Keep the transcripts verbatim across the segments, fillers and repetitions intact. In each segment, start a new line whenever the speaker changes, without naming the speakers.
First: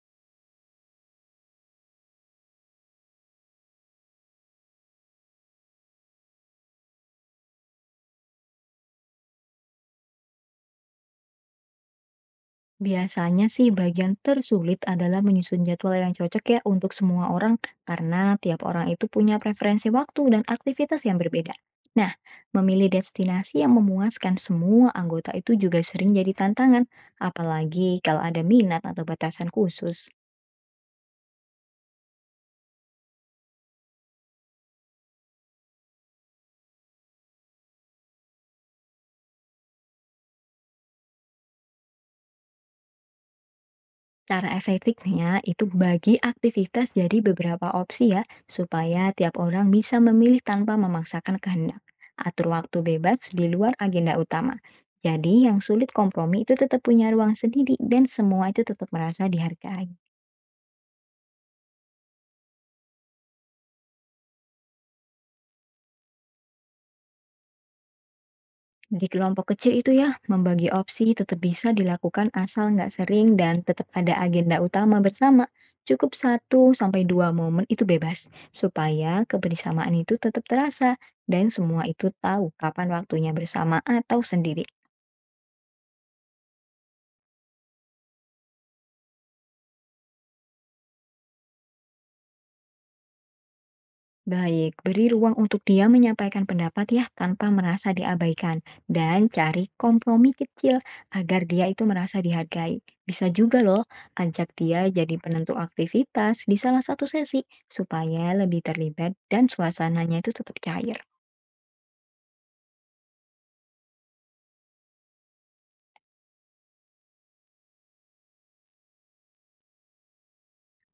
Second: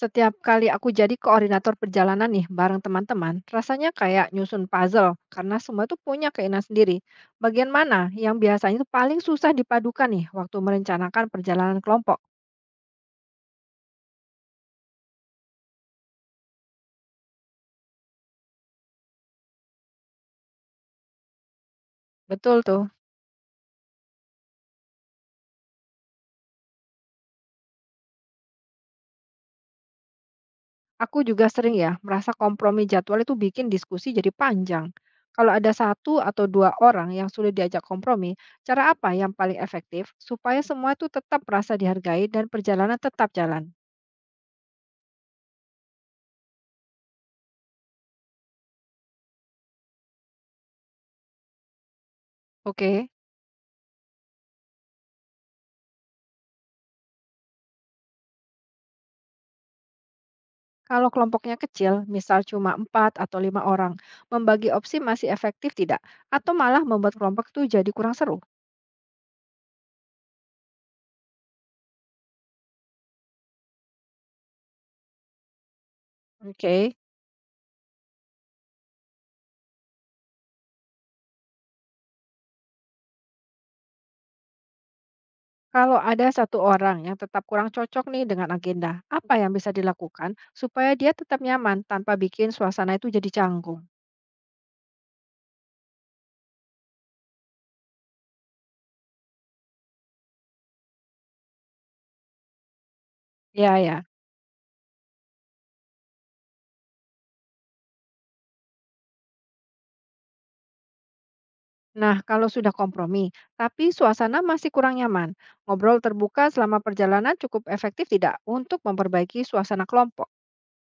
Setiap kali aku jadi koordinator perjalanan nih bareng teman-teman, rasanya kayak nyusun puzzle karena semua itu punya keinginan sendiri. Bagian mana yang biasanya itu paling susah dipadukan nih waktu merencanakan perjalanan kelompok?
Biasanya sih bagian tersulit adalah menyusun jadwal yang cocok ya untuk semua orang karena tiap orang itu punya preferensi waktu dan aktivitas yang berbeda. Nah,
Betul tuh.
memilih destinasi yang memuaskan semua anggota itu juga sering jadi tantangan, apalagi kalau ada minat atau batasan khusus.
Aku juga sering ya merasa kompromi jadwal itu bikin diskusi jadi panjang. Kalau ada satu atau dua orang yang sulit diajak kompromi, cara apa yang paling efektif supaya semua itu tetap merasa dihargai dan perjalanan tetap jalan?
Cara efektifnya itu bagi aktivitas jadi beberapa opsi ya, supaya tiap orang bisa memilih tanpa memaksakan kehendak. Atur waktu
Oke.
bebas di luar agenda utama. Jadi yang sulit kompromi itu tetap punya ruang sendiri dan semua itu tetap merasa dihargai.
Kalau kelompoknya kecil, misal cuma empat atau lima orang, membagi opsi masih efektif tidak? Atau malah membuat kelompok itu jadi kurang seru?
Di kelompok kecil itu ya, membagi opsi tetap bisa dilakukan asal nggak sering dan tetap ada agenda utama bersama. Cukup satu
Oke.
sampai dua momen itu bebas, supaya kebersamaan itu tetap terasa dan semua itu tahu kapan waktunya bersama atau sendiri.
Kalau ada satu orang yang tetap kurang cocok nih dengan agenda, apa yang bisa dilakukan supaya dia tetap nyaman tanpa bikin suasana itu jadi canggung?
Baik, beri ruang untuk dia menyampaikan pendapat ya tanpa merasa diabaikan dan cari kompromi kecil agar dia itu merasa dihargai. Bisa juga
Ya,
loh
ya.
ajak dia jadi penentu aktivitas di salah satu sesi supaya lebih terlibat dan suasananya itu tetap cair.
Nah, kalau sudah kompromi, tapi suasana masih kurang nyaman, ngobrol terbuka selama perjalanan cukup efektif tidak untuk memperbaiki suasana kelompok?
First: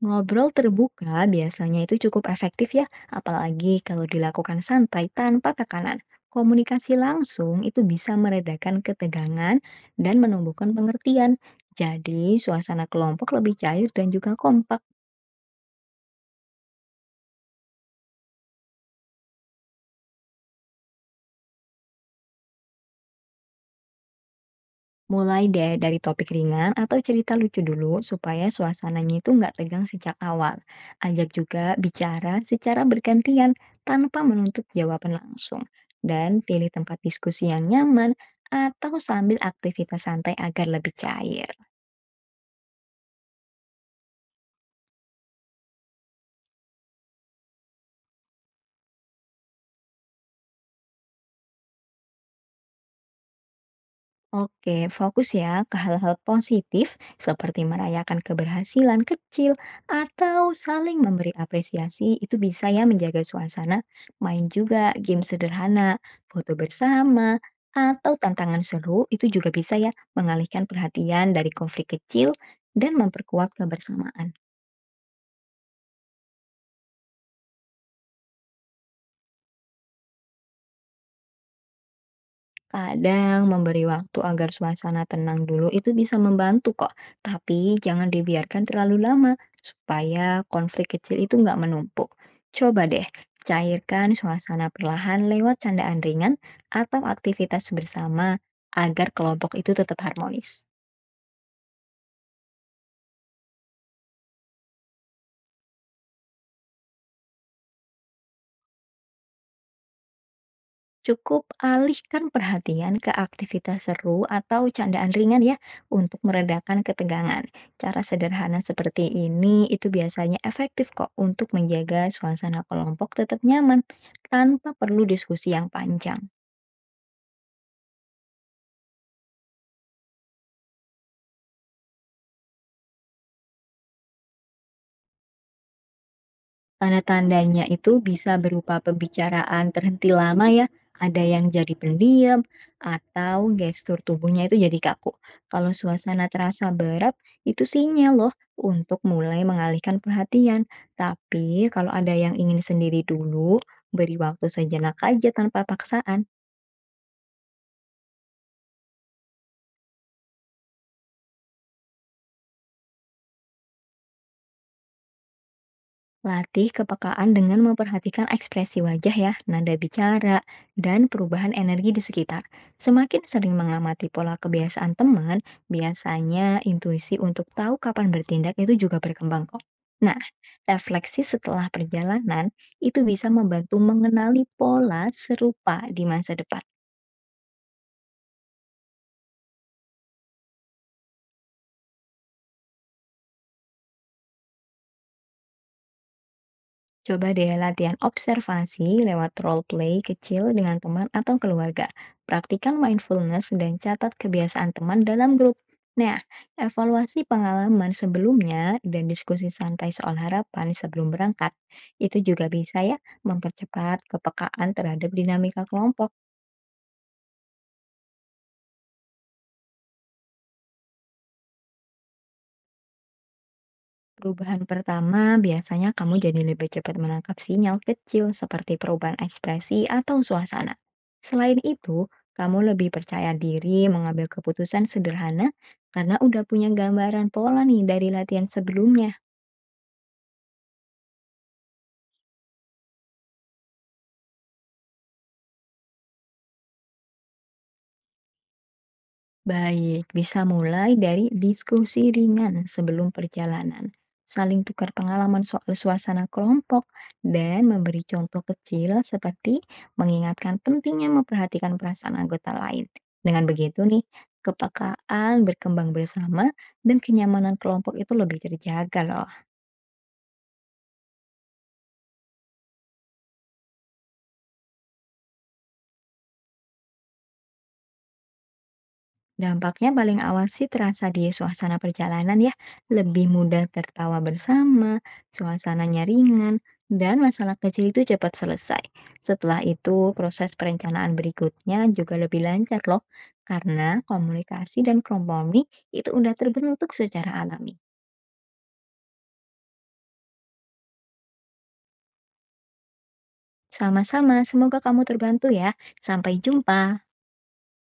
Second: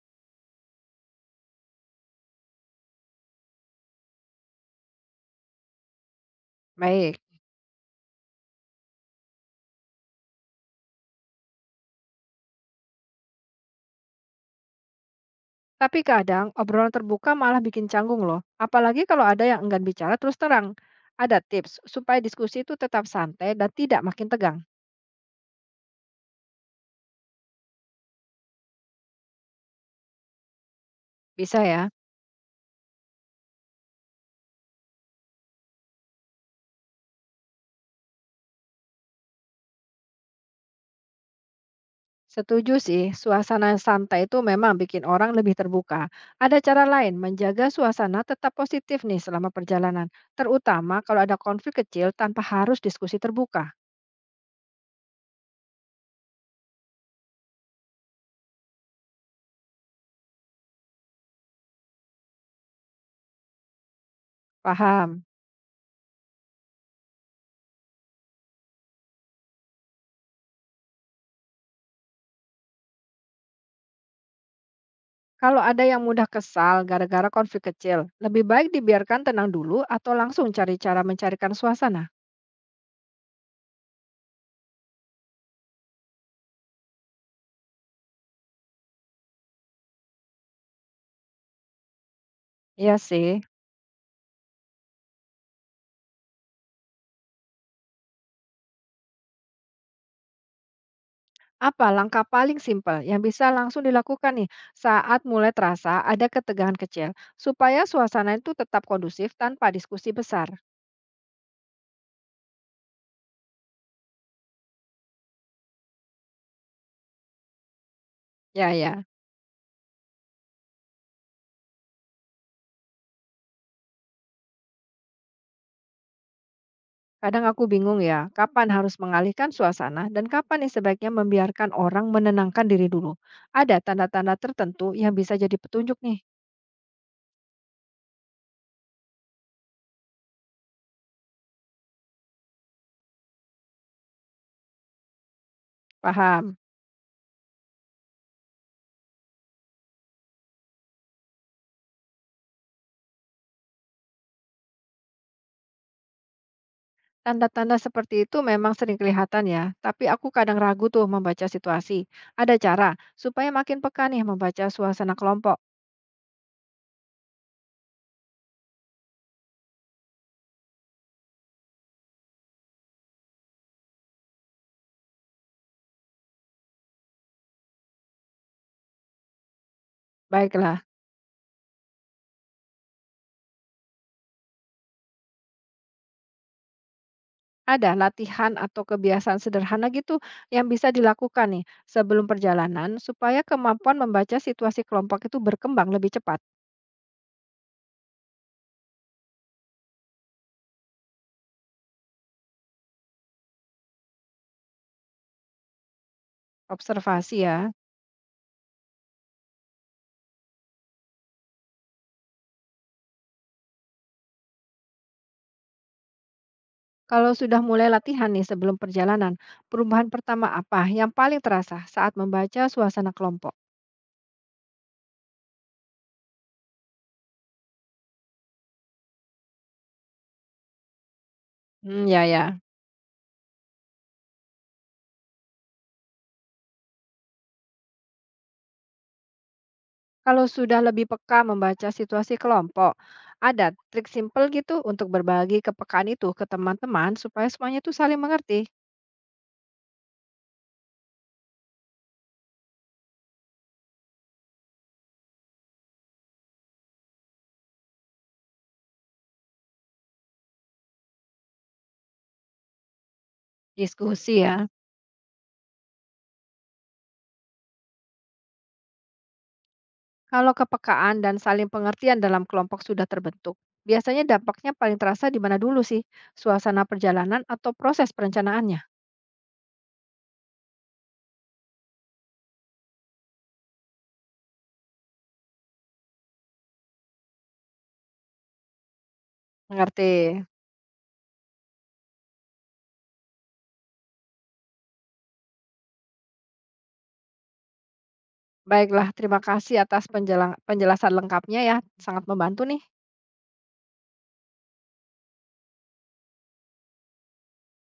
Ngobrol terbuka biasanya itu cukup efektif ya, apalagi kalau dilakukan santai tanpa tekanan. Komunikasi
Baik.
langsung itu bisa meredakan ketegangan dan menumbuhkan pengertian. Jadi, suasana kelompok lebih cair dan juga kompak.
Tapi kadang obrolan terbuka malah bikin canggung loh. Apalagi kalau ada yang enggan bicara terus terang. Ada tips supaya diskusi itu tetap santai dan tidak makin tegang.
Mulai deh dari topik ringan atau cerita lucu dulu supaya suasananya itu nggak tegang sejak awal. Ajak
Bisa
juga
ya?
bicara secara bergantian tanpa menuntut jawaban langsung. Dan pilih tempat diskusi yang nyaman atau sambil aktivitas santai agar lebih cair.
Setuju sih, suasana santai itu memang bikin orang lebih terbuka. Ada cara lain menjaga suasana tetap positif nih selama perjalanan, terutama kalau ada konflik kecil tanpa harus diskusi terbuka.
Oke, fokus ya ke hal-hal positif seperti merayakan keberhasilan kecil atau saling memberi apresiasi itu bisa ya menjaga suasana. Main juga game
Paham?
sederhana, foto bersama, atau tantangan seru itu juga bisa ya mengalihkan perhatian dari konflik kecil dan memperkuat kebersamaan.
Kalau ada yang mudah kesal gara-gara konflik kecil, lebih baik dibiarkan tenang dulu atau langsung cari cara mencarikan suasana.
Kadang memberi waktu agar suasana tenang dulu itu bisa membantu kok, tapi jangan dibiarkan terlalu lama supaya konflik kecil itu nggak menumpuk. Coba
Iya
deh,
sih.
cairkan suasana perlahan lewat candaan ringan atau aktivitas bersama agar kelompok itu tetap harmonis.
Apa langkah paling simpel yang bisa langsung dilakukan nih saat mulai terasa ada ketegangan kecil supaya suasana itu tetap kondusif tanpa diskusi besar?
Cukup alihkan perhatian ke aktivitas seru atau candaan ringan ya untuk meredakan ketegangan. Cara sederhana
Ya, ya,
seperti ini itu biasanya efektif kok untuk menjaga suasana kelompok tetap nyaman tanpa perlu diskusi yang panjang.
kadang aku bingung ya, kapan harus mengalihkan suasana dan kapan nih sebaiknya membiarkan orang menenangkan diri dulu. Ada tanda-tanda tertentu yang bisa jadi petunjuk nih.
Tanda-tandanya itu bisa berupa pembicaraan terhenti lama ya, ada yang jadi pendiam, atau gestur tubuhnya itu jadi kaku. Kalau suasana
Paham?
terasa berat, itu sinyal loh untuk mulai mengalihkan perhatian. Tapi kalau ada yang ingin sendiri dulu, beri waktu sejenak aja tanpa paksaan.
Tanda-tanda seperti itu memang sering kelihatan ya, tapi aku kadang ragu tuh membaca situasi. Ada cara supaya makin peka nih membaca suasana kelompok.
Latih kepekaan dengan memperhatikan ekspresi wajah ya, nada bicara, dan perubahan energi di sekitar. Semakin sering mengamati pola kebiasaan teman, biasanya intuisi untuk tahu kapan bertindak itu juga berkembang kok. Nah,
Baiklah.
refleksi setelah perjalanan itu bisa membantu mengenali pola serupa di masa depan.
Ada latihan atau kebiasaan sederhana gitu yang bisa dilakukan nih sebelum perjalanan supaya kemampuan membaca situasi kelompok itu berkembang lebih cepat.
Coba deh latihan observasi lewat role play kecil dengan teman atau keluarga. Praktikan mindfulness dan catat kebiasaan teman dalam grup. Nah, evaluasi
Observasi ya.
pengalaman sebelumnya dan diskusi santai soal harapan sebelum berangkat, itu juga bisa ya mempercepat kepekaan terhadap dinamika kelompok.
Kalau sudah mulai latihan nih sebelum perjalanan, perubahan pertama apa yang paling terasa saat membaca suasana kelompok?
Perubahan pertama biasanya kamu jadi lebih cepat menangkap sinyal kecil seperti perubahan ekspresi atau suasana. Selain
Hmm,
itu,
ya, ya.
kamu lebih percaya diri mengambil keputusan sederhana karena udah punya gambaran pola nih dari latihan sebelumnya.
Kalau sudah lebih peka membaca situasi kelompok, ada trik simple gitu untuk berbagi kepekaan itu ke teman-teman supaya semuanya tuh saling mengerti.
Baik, bisa mulai dari diskusi ringan sebelum perjalanan, saling tukar pengalaman soal suasana kelompok, dan memberi contoh kecil seperti mengingatkan pentingnya memperhatikan perasaan anggota lain. Dengan begitu nih,
Diskusi ya.
kepekaan berkembang bersama dan kenyamanan kelompok itu lebih terjaga loh.
Kalau kepekaan dan saling pengertian dalam kelompok sudah terbentuk, biasanya dampaknya paling terasa di mana dulu sih? Suasana perjalanan atau proses perencanaannya?
Dampaknya paling awal sih terasa di suasana perjalanan ya, lebih mudah tertawa bersama, suasananya ringan, dan masalah kecil itu cepat selesai. Setelah
Mengerti.
itu, proses perencanaan berikutnya juga lebih lancar loh, karena komunikasi dan kompromi itu udah terbentuk secara alami.
Baiklah, terima kasih atas penjela- penjelasan lengkapnya ya. Sangat membantu nih.
Sama-sama, semoga kamu terbantu ya. Sampai jumpa.